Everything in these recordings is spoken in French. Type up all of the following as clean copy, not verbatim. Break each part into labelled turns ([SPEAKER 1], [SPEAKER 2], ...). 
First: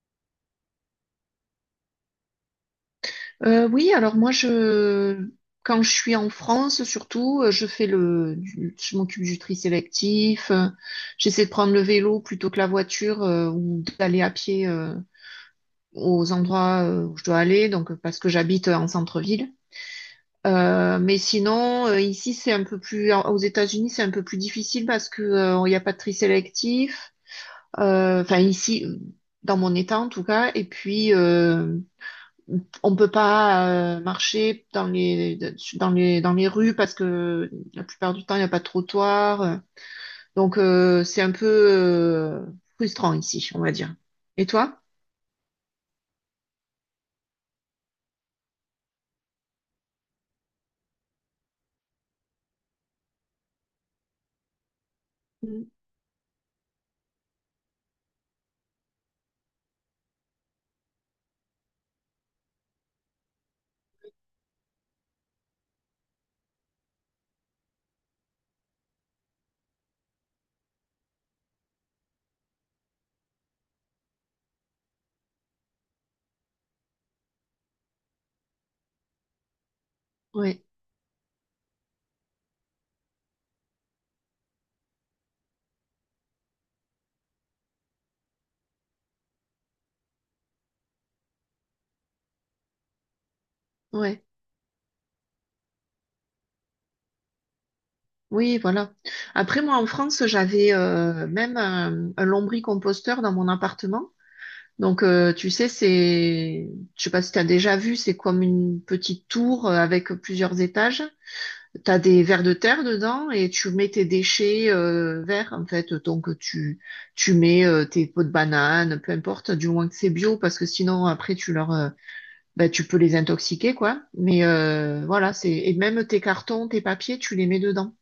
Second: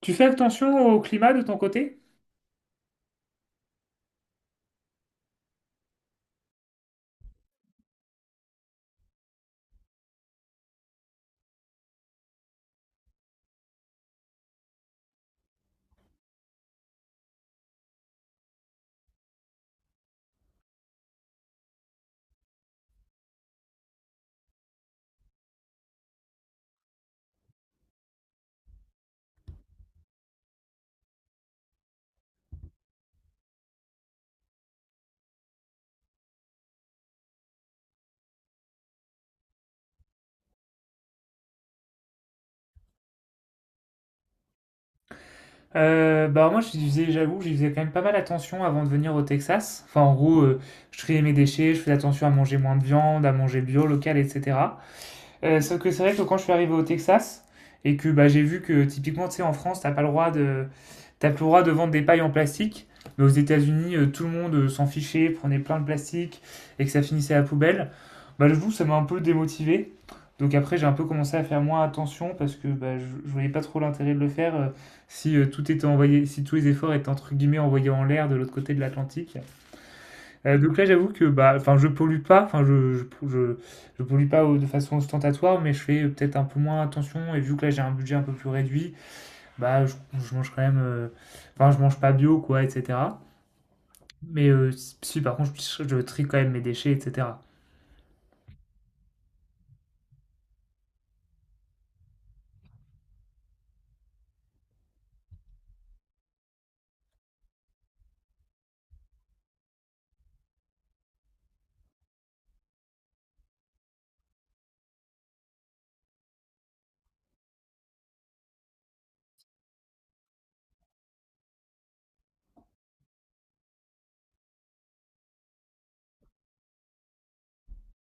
[SPEAKER 1] Tu fais attention au climat de ton côté?
[SPEAKER 2] Oui, alors moi je quand je suis en France surtout, je fais je m'occupe du tri sélectif, j'essaie de prendre le vélo plutôt que la voiture, ou d'aller à pied, aux endroits, où je dois aller, donc, parce que j'habite en centre-ville. Mais sinon, ici c'est un peu plus aux États-Unis c'est un peu plus difficile parce que, il n'y a pas de tri sélectif. Enfin ici dans mon état en tout cas et puis, on peut pas, marcher dans les rues parce que la plupart du temps il n'y a pas de trottoir. Donc, c'est un peu, frustrant ici, on va dire. Et toi?
[SPEAKER 1] Bah moi, j'avoue, j'y faisais quand même pas mal attention avant de venir au Texas. Enfin, en gros, je triais mes déchets, je faisais attention à manger moins de viande, à manger bio, local, etc. Euh,
[SPEAKER 2] Mm.
[SPEAKER 1] sauf que c'est vrai que quand je suis arrivé au Texas et que bah, j'ai vu que typiquement, tu sais, en France, t'as pas le droit de, t'as plus le droit de vendre des pailles en plastique. Mais aux États-Unis, tout le monde s'en fichait, prenait plein de plastique et que ça finissait à la poubelle. Bah, j'avoue, ça m'a un peu démotivé. Donc après, j'ai un peu commencé à faire moins attention parce que bah, je voyais pas trop l'intérêt de le faire si tout était envoyé, si tous les efforts étaient entre guillemets envoyés en l'air de l'autre côté de l'Atlantique. Euh,
[SPEAKER 2] Ouais,
[SPEAKER 1] donc là, j'avoue que bah, enfin, je pollue pas, enfin, je pollue pas au- de façon ostentatoire, mais je fais peut-être un peu moins attention. Et vu que là, j'ai un budget un peu plus réduit, bah, je mange quand même, enfin, je mange pas bio, quoi, etc.
[SPEAKER 2] ouais.
[SPEAKER 1] Mais si, si, par contre, je trie quand même mes déchets, etc.
[SPEAKER 2] Oui, voilà. Après, moi, en France, j'avais, même un lombricomposteur dans mon appartement. Donc, tu sais, c'est, je sais pas si tu as déjà vu, c'est comme une petite tour, avec plusieurs étages. T'as des vers de terre dedans et tu mets tes déchets, verts en fait. Donc tu mets, tes pots de banane, peu importe, du moins que c'est bio parce que sinon après tu leur, bah, tu peux les intoxiquer quoi. Mais, voilà, c'est et même tes cartons, tes papiers, tu les mets dedans.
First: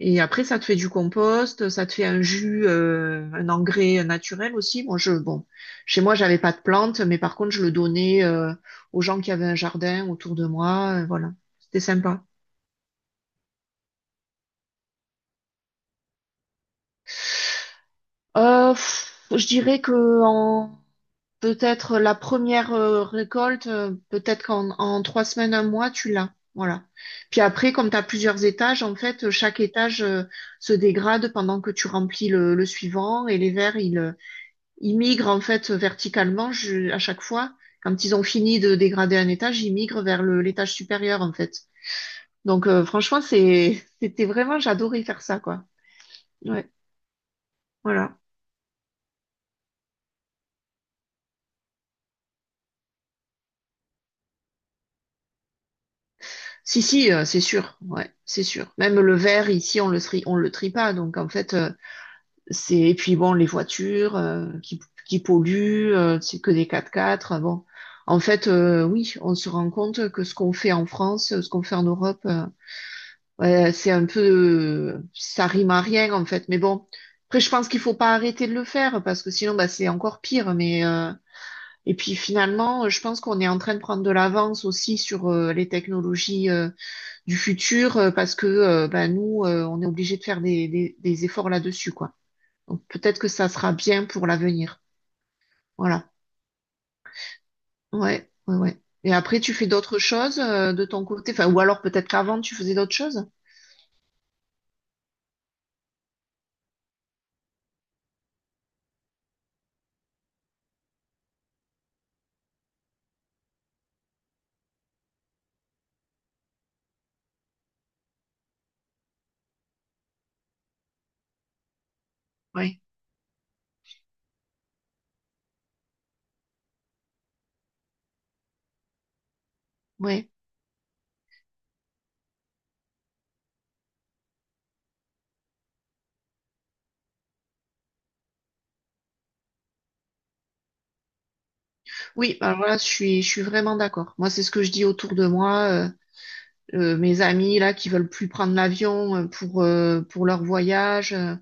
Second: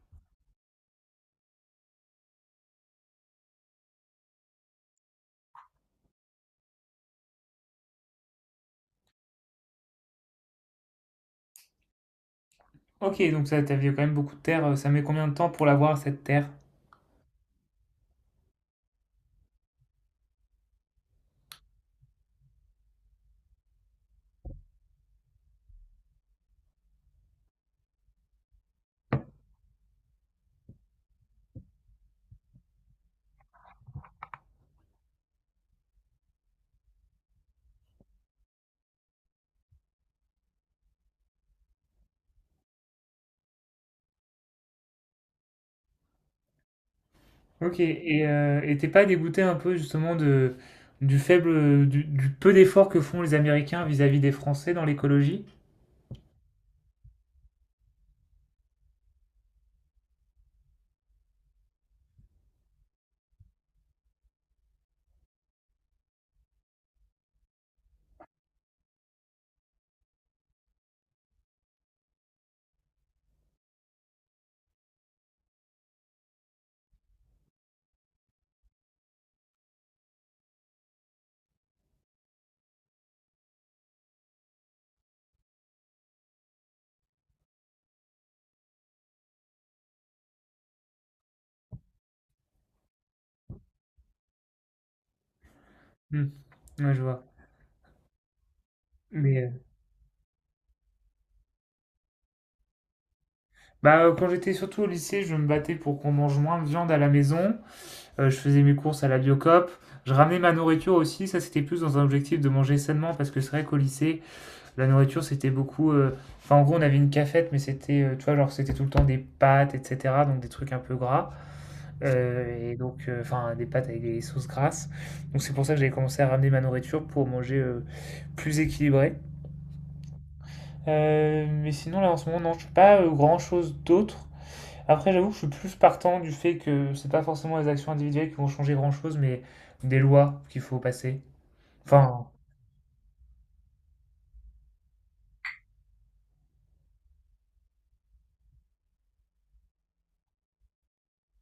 [SPEAKER 2] Et après ça te fait du compost, ça te fait un jus, un engrais naturel aussi. Moi je bon, chez moi j'avais pas de plantes, mais par contre je le donnais, aux gens qui avaient un jardin autour de moi. Voilà, c'était sympa.
[SPEAKER 1] Ok, donc ça, t'avais quand même beaucoup de terre. Ça met combien de temps pour l'avoir, cette terre?
[SPEAKER 2] Je dirais que, en peut-être la première, récolte, peut-être qu'en en 3 semaines, un mois, tu l'as. Voilà. Puis après, comme tu as plusieurs étages, en fait, chaque étage, se dégrade pendant que tu remplis le suivant et les vers, ils, ils migrent en fait verticalement à chaque fois. Quand ils ont fini de dégrader un étage, ils migrent vers l'étage supérieur en fait. Donc, franchement, c'était vraiment, j'adorais faire ça, quoi. Ouais,
[SPEAKER 1] Ok,
[SPEAKER 2] voilà.
[SPEAKER 1] et t'es pas dégoûté un peu justement de, du peu d'efforts que font les Américains vis-à-vis des Français dans l'écologie?
[SPEAKER 2] Si, si, c'est sûr, ouais, c'est sûr. Même le verre, ici, on le trie pas. Donc, en fait, c'est, et puis bon, les voitures, qui polluent, c'est que des 4x4. Bon, en fait, oui, on se rend compte que ce qu'on fait en France, ce qu'on fait en Europe, ouais, c'est un peu, ça rime à rien, en fait. Mais bon, après, je pense qu'il faut pas arrêter de le faire parce que sinon, bah, c'est encore pire. Mais, et puis finalement, je pense qu'on est en train de prendre de l'avance aussi sur, les technologies du futur, parce que, bah, nous, on est obligé de faire des efforts là-dessus, quoi. Donc peut-être que ça sera bien pour l'avenir. Voilà.
[SPEAKER 1] Hmm, ouais, je vois.
[SPEAKER 2] Ouais, ouais, ouais. Et
[SPEAKER 1] Mais
[SPEAKER 2] après,
[SPEAKER 1] euh,
[SPEAKER 2] tu fais d'autres choses, de ton côté, enfin, ou alors peut-être qu'avant, tu faisais d'autres choses.
[SPEAKER 1] Quand j'étais surtout au lycée, je me battais pour qu'on mange moins de viande à la maison. Je faisais mes courses à la Biocoop. Je ramenais ma nourriture aussi. Ça, c'était plus dans un objectif de manger sainement parce que c'est vrai qu'au lycée, la nourriture, c'était beaucoup. Enfin, en gros, on avait une cafette, mais tu vois, genre, c'était tout le temps des pâtes, etc. Donc, des trucs un peu gras.
[SPEAKER 2] Oui,
[SPEAKER 1] Enfin, des pâtes avec des sauces grasses. Donc, c'est pour ça que j'ai commencé à ramener ma nourriture pour manger plus équilibré.
[SPEAKER 2] oui.
[SPEAKER 1] Mais sinon, là, en ce moment, non, je fais pas grand chose d'autre. Après, j'avoue que je suis plus partant du fait que c'est pas forcément les actions individuelles qui vont changer grand-chose, mais des lois qu'il faut passer. Enfin,
[SPEAKER 2] Oui, alors là, je suis vraiment d'accord. Moi, c'est ce que je dis autour de moi. Mes amis là qui veulent plus prendre l'avion, pour leur voyage,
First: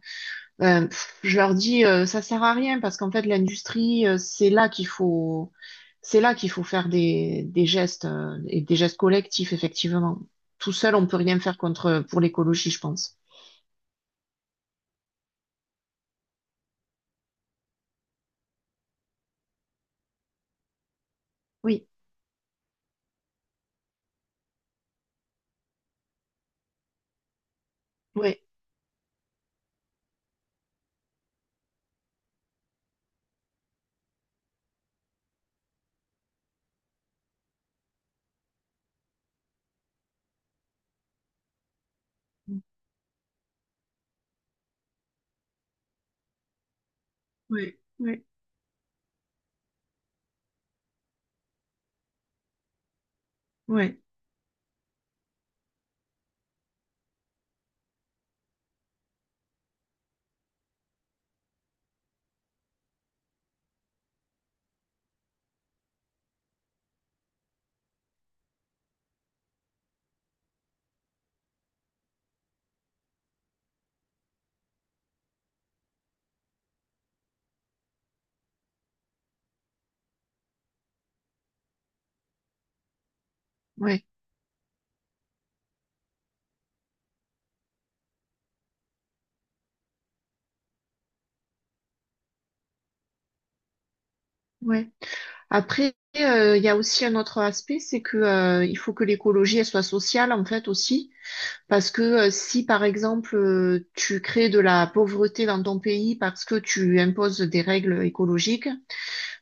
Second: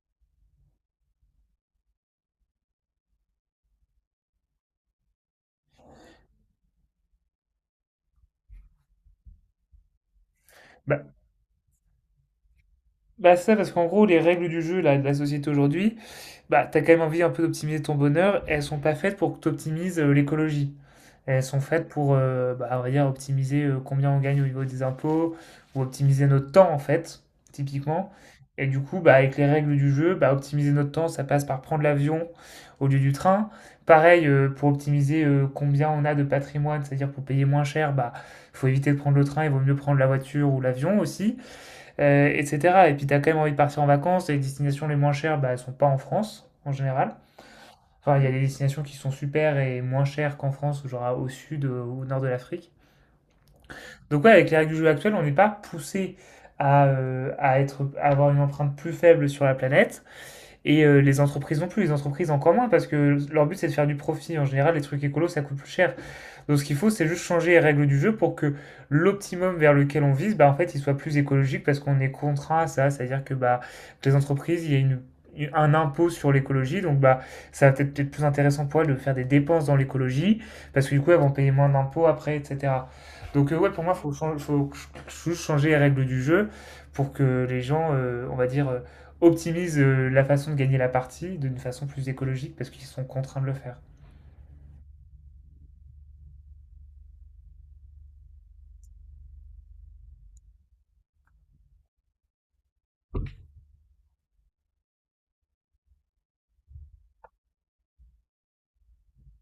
[SPEAKER 2] ben, je leur dis, ça sert à rien parce qu'en fait l'industrie, C'est là qu'il faut faire des gestes, et des gestes collectifs, effectivement. Tout seul,
[SPEAKER 1] bah,
[SPEAKER 2] on peut rien faire contre pour l'écologie, je pense.
[SPEAKER 1] Bah ça, parce qu'en gros, les règles du jeu là, de la société aujourd'hui, bah t'as quand même envie un peu d'optimiser ton bonheur, et elles sont pas faites pour que t'optimises l'écologie. Elles sont
[SPEAKER 2] Oui,
[SPEAKER 1] faites pour, bah, on va dire, optimiser combien on gagne au niveau des impôts, ou optimiser notre temps en fait, typiquement.
[SPEAKER 2] oui,
[SPEAKER 1] Et du coup, bah, avec les règles du jeu, bah, optimiser notre temps, ça passe par prendre l'avion au lieu du train. Pareil, pour optimiser combien on a de patrimoine, c'est-à-dire pour payer moins cher, bah, faut éviter de prendre le train, il vaut mieux prendre la voiture ou l'avion aussi etc. Et puis t'as quand même envie de partir en vacances, les destinations les moins chères, bah, elles ne sont pas en France, en général.
[SPEAKER 2] oui,
[SPEAKER 1] Enfin, il
[SPEAKER 2] oui,
[SPEAKER 1] y a des destinations qui sont super et moins chères qu'en France, genre au sud, ou au nord de l'Afrique.
[SPEAKER 2] oui,
[SPEAKER 1] Donc ouais, avec les règles du jeu actuelles, on n'est pas poussé à, à avoir une empreinte plus faible sur la planète, et les entreprises non plus, les entreprises encore moins, parce que leur but c'est de faire du profit. En général, les trucs écolos, ça coûte plus cher. Donc ce qu'il faut, c'est juste changer les règles du jeu pour que l'optimum vers lequel on vise, bah, en fait, il soit plus écologique parce qu'on est contraint à ça. C'est-à-dire que bah, les entreprises, il y a une, un impôt sur l'écologie, donc bah, ça va peut-être être plus intéressant pour elles de faire des dépenses dans l'écologie parce que du coup, elles vont payer moins d'impôts après, etc. Ouais, pour moi,
[SPEAKER 2] oui,
[SPEAKER 1] juste changer les règles du jeu pour que les gens, on va dire, optimisent la façon de gagner la partie d'une façon plus écologique parce qu'ils sont contraints de le faire.
[SPEAKER 2] oui. Après, il y a aussi un autre aspect, c'est que, il faut que l'écologie elle soit sociale en fait aussi, parce que, si par exemple, tu crées de la pauvreté dans ton pays parce que tu imposes des règles écologiques.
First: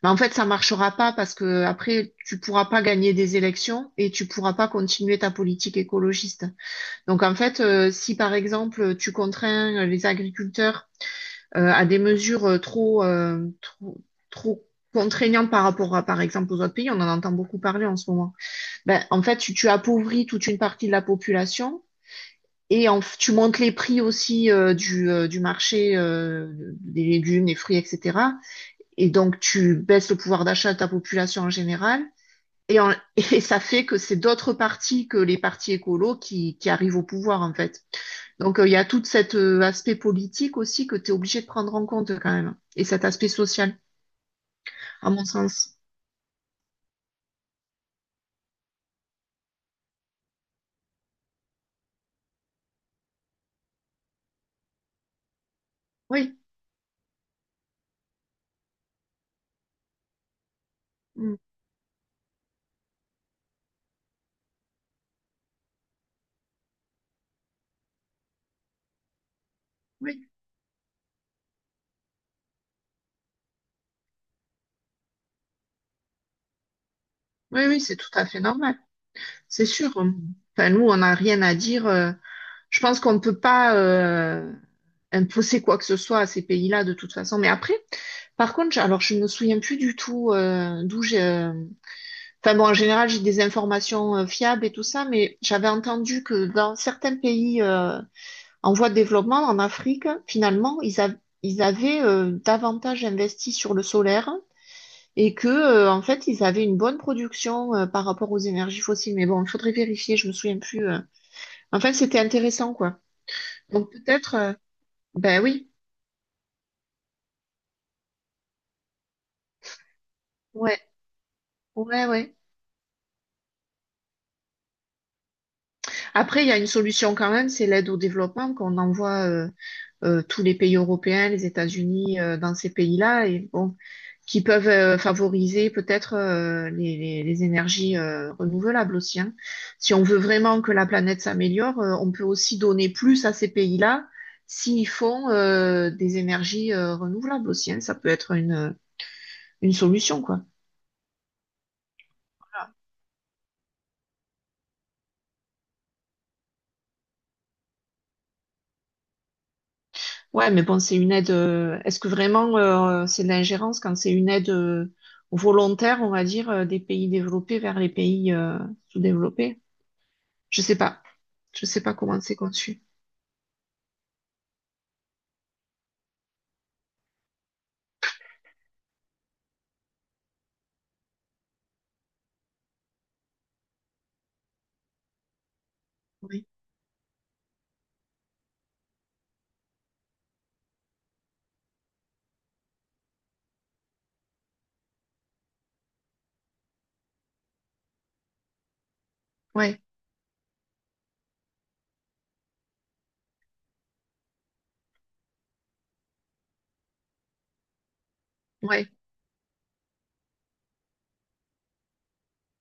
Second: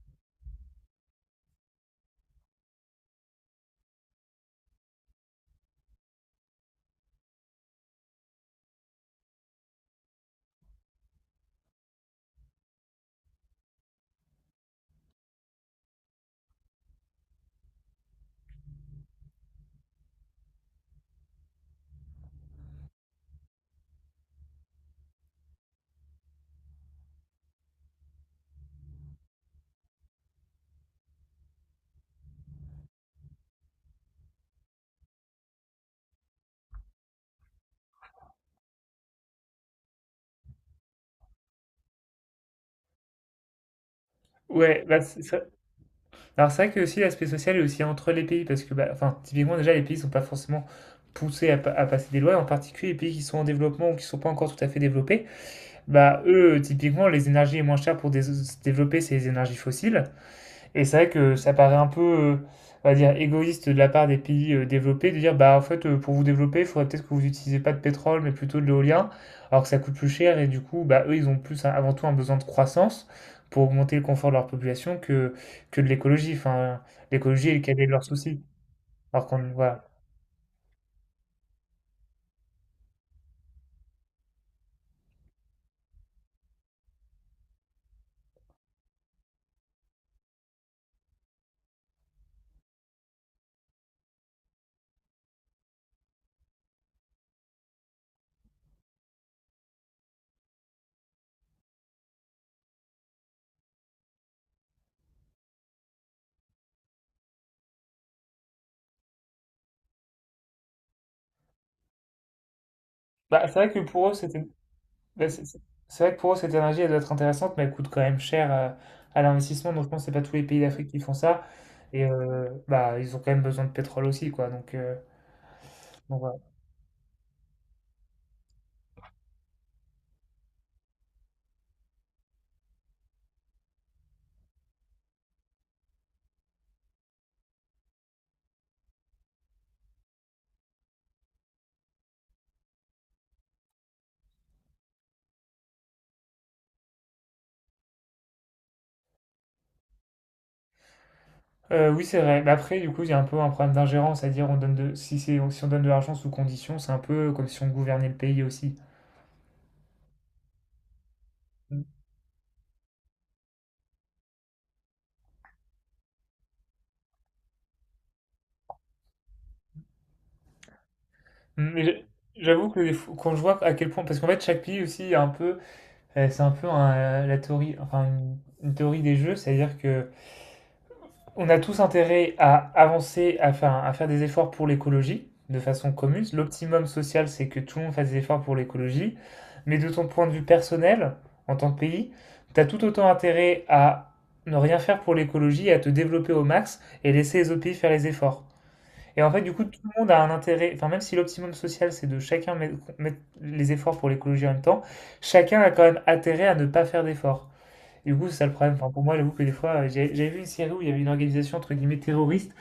[SPEAKER 2] Mais en fait, ça marchera pas parce que après, tu pourras pas gagner des élections et tu pourras pas continuer ta politique écologiste. Donc en fait, si par exemple tu contrains, les agriculteurs, à des mesures, trop contraignantes par rapport à, par exemple, aux autres pays, on en entend beaucoup parler en ce moment. Ben, en fait, tu appauvris toute une partie de la population. Et tu montes les prix aussi, du marché, des légumes, des fruits, etc. Et donc, tu baisses le pouvoir d'achat de ta population en général. Et, en- et ça fait que c'est d'autres partis que les partis écolos qui arrivent au pouvoir, en fait. Donc, il y a tout cet, aspect politique aussi que tu es obligé de prendre en compte quand même. Et cet aspect social,
[SPEAKER 1] Ouais, bah,
[SPEAKER 2] à mon
[SPEAKER 1] c'est
[SPEAKER 2] sens.
[SPEAKER 1] Alors c'est vrai que aussi l'aspect social est aussi entre les pays, parce que bah, enfin, typiquement déjà les pays sont pas forcément poussés à, à passer des lois, en particulier les pays qui sont en développement ou qui sont pas encore tout à fait développés, bah
[SPEAKER 2] Oui,
[SPEAKER 1] eux typiquement les énergies les moins chères pour se développer c'est les énergies fossiles, et c'est vrai
[SPEAKER 2] mm,
[SPEAKER 1] que ça paraît un peu, on va dire, égoïste de la part des pays développés de dire, bah en fait, pour vous développer, il faudrait peut-être que vous n'utilisez pas de pétrole, mais plutôt de l'éolien, alors que ça coûte plus
[SPEAKER 2] oui,
[SPEAKER 1] cher et du coup, bah eux, ils ont plus un- avant tout un besoin de croissance pour augmenter le confort de leur que de l'écologie. Enfin, l'écologie est le
[SPEAKER 2] oui, oui,
[SPEAKER 1] cadet de
[SPEAKER 2] c'est
[SPEAKER 1] leurs
[SPEAKER 2] tout à fait
[SPEAKER 1] soucis.
[SPEAKER 2] normal.
[SPEAKER 1] Alors qu'on,
[SPEAKER 2] C'est
[SPEAKER 1] voilà.
[SPEAKER 2] sûr. Enfin, nous, on n'a rien à dire. Je pense qu'on ne peut pas, imposer quoi que ce soit à ces pays-là de toute façon. Mais après, par contre, alors je me souviens plus du tout, d'où j'ai. Enfin bon, en général, j'ai des informations, fiables et tout ça, mais j'avais entendu que dans certains pays, en voie de développement, en Afrique, finalement, ils avaient, davantage investi sur le solaire et que, en fait, ils avaient une bonne production, par rapport aux énergies fossiles. Mais bon, il faudrait vérifier. Je me souviens plus. Enfin, c'était intéressant, quoi.
[SPEAKER 1] Bah, c'est vrai que
[SPEAKER 2] Donc
[SPEAKER 1] pour eux,
[SPEAKER 2] peut-être.
[SPEAKER 1] c'était,
[SPEAKER 2] euh,
[SPEAKER 1] bah,
[SPEAKER 2] Ben
[SPEAKER 1] c'est c'est-
[SPEAKER 2] oui.
[SPEAKER 1] c'est vrai que pour eux, cette énergie, elle doit être intéressante, mais elle coûte quand même cher à l'investissement. Donc je pense que c'est pas tous les pays
[SPEAKER 2] Ouais.
[SPEAKER 1] d'Afrique qui font ça. Et
[SPEAKER 2] Ouais, ouais.
[SPEAKER 1] bah, ils ont quand même besoin de pétrole aussi, quoi. Donc, voilà.
[SPEAKER 2] Après, il y a une solution quand même, c'est l'aide au développement qu'on envoie, tous les pays européens, les États-Unis, dans ces pays-là, et bon, qui peuvent, favoriser peut-être, les énergies, renouvelables aussi. Hein. Si on veut vraiment que la planète s'améliore, on peut aussi donner plus à ces pays-là s'ils font, des énergies, renouvelables aussi. Hein. Ça peut être une solution, quoi.
[SPEAKER 1] Oui, c'est vrai. Mais après, du coup, il y a un peu un problème d'ingérence, c'est-à-dire on donne de... si c'est... si on donne de l'argent sous condition, c'est un peu comme si on gouvernait le pays aussi.
[SPEAKER 2] Ouais, mais bon, c'est une aide.
[SPEAKER 1] Mm.
[SPEAKER 2] Est-ce que vraiment, c'est de l'ingérence quand c'est une aide, volontaire, on va dire, des pays développés vers les pays, sous-développés? Je sais pas. Je sais
[SPEAKER 1] Mais
[SPEAKER 2] pas
[SPEAKER 1] j'a-
[SPEAKER 2] comment c'est
[SPEAKER 1] j'avoue que
[SPEAKER 2] conçu.
[SPEAKER 1] des fois- quand je vois à quel point, parce qu'en fait chaque pays aussi a un peu, c'est un peu un, la théorie, une théorie des jeux, c'est-à-dire que on a tous intérêt à avancer, à faire des efforts pour l'écologie de façon commune.
[SPEAKER 2] Oui.
[SPEAKER 1] L'optimum social, c'est que tout le monde fasse des efforts pour l'écologie. Mais de ton point de vue personnel, en tant que pays, tu as tout autant intérêt à ne rien faire pour l'écologie, à te développer au max et laisser les autres pays faire les efforts. Et en fait, du coup, tout
[SPEAKER 2] Ouais.
[SPEAKER 1] le monde a un intérêt, enfin, même si l'optimum social, c'est de chacun mettre les efforts pour l'écologie en même temps, chacun a quand même intérêt à ne pas faire d'efforts. Du coup, c'est ça le problème.
[SPEAKER 2] Ouais.
[SPEAKER 1] Enfin, pour moi, j'avoue que des fois, j'avais vu une série où il y avait une organisation entre guillemets terroriste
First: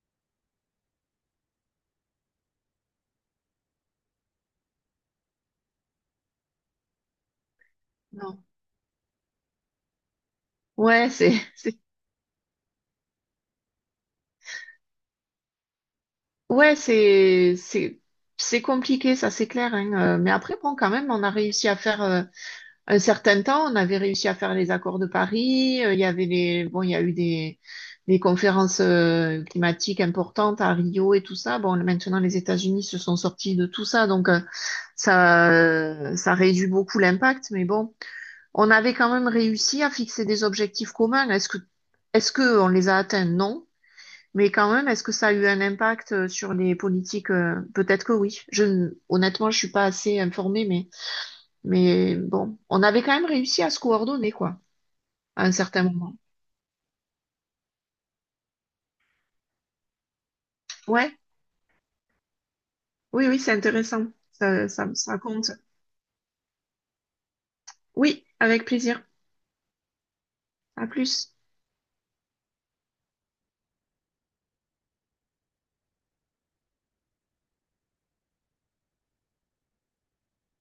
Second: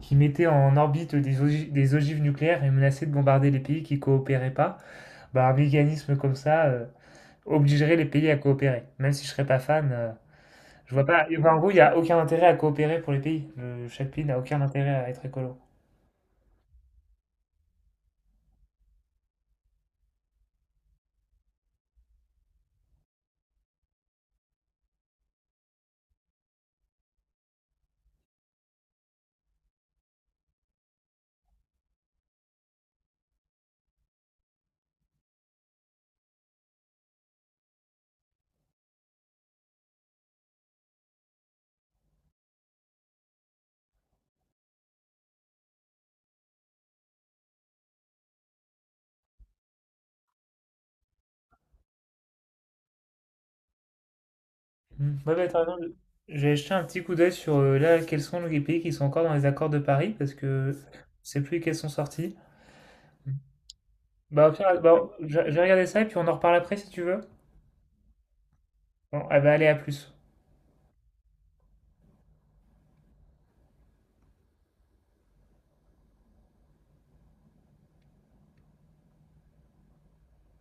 [SPEAKER 1] qui mettait en orbite des ogives nucléaires et menaçait de bombarder les pays qui coopéraient pas. Bah, un mécanisme comme ça obligerait les pays à
[SPEAKER 2] Non.
[SPEAKER 1] coopérer. Même si je serais pas fan, je vois
[SPEAKER 2] Ouais,
[SPEAKER 1] pas.
[SPEAKER 2] c'est,
[SPEAKER 1] Enfin, en gros, il
[SPEAKER 2] c'est,
[SPEAKER 1] n'y a aucun intérêt à coopérer pour les pays. Chaque pays n'a aucun intérêt à être écolo.
[SPEAKER 2] ouais, c'est compliqué, ça, c'est clair. Hein, mais après, bon, quand même, on a réussi à faire. Un certain temps, on avait réussi à faire les accords de Paris. Il y avait les, bon, il y a eu des conférences, climatiques importantes à Rio et tout ça. Bon, maintenant, les États-Unis se sont sortis de tout ça, donc, ça réduit beaucoup l'impact. Mais bon, on avait quand même réussi à fixer des objectifs communs. Est-ce que on les a atteints? Non. Mais quand même, est-ce que ça a eu un impact, sur les politiques? Peut-être que oui. Je, ne- Honnêtement, je suis pas assez informée, mais bon, on avait quand même réussi à se coordonner, quoi,
[SPEAKER 1] Hmm. Ouais,
[SPEAKER 2] à
[SPEAKER 1] bah,
[SPEAKER 2] un
[SPEAKER 1] t'as raison.
[SPEAKER 2] certain moment.
[SPEAKER 1] J'ai jeté un petit coup d'œil sur là, quels sont les pays qui sont encore dans les accords de Paris parce que je
[SPEAKER 2] Ouais,
[SPEAKER 1] sais plus lesquels sont sortis.
[SPEAKER 2] oui, oui, c'est intéressant.
[SPEAKER 1] Bah, au
[SPEAKER 2] Ça,
[SPEAKER 1] pire,
[SPEAKER 2] ça,
[SPEAKER 1] bah,
[SPEAKER 2] ça
[SPEAKER 1] je
[SPEAKER 2] compte.
[SPEAKER 1] vais regarder ça et puis on en reparle après si tu veux.
[SPEAKER 2] Oui, avec plaisir.
[SPEAKER 1] Bon, ah bah, allez, à plus.
[SPEAKER 2] À plus.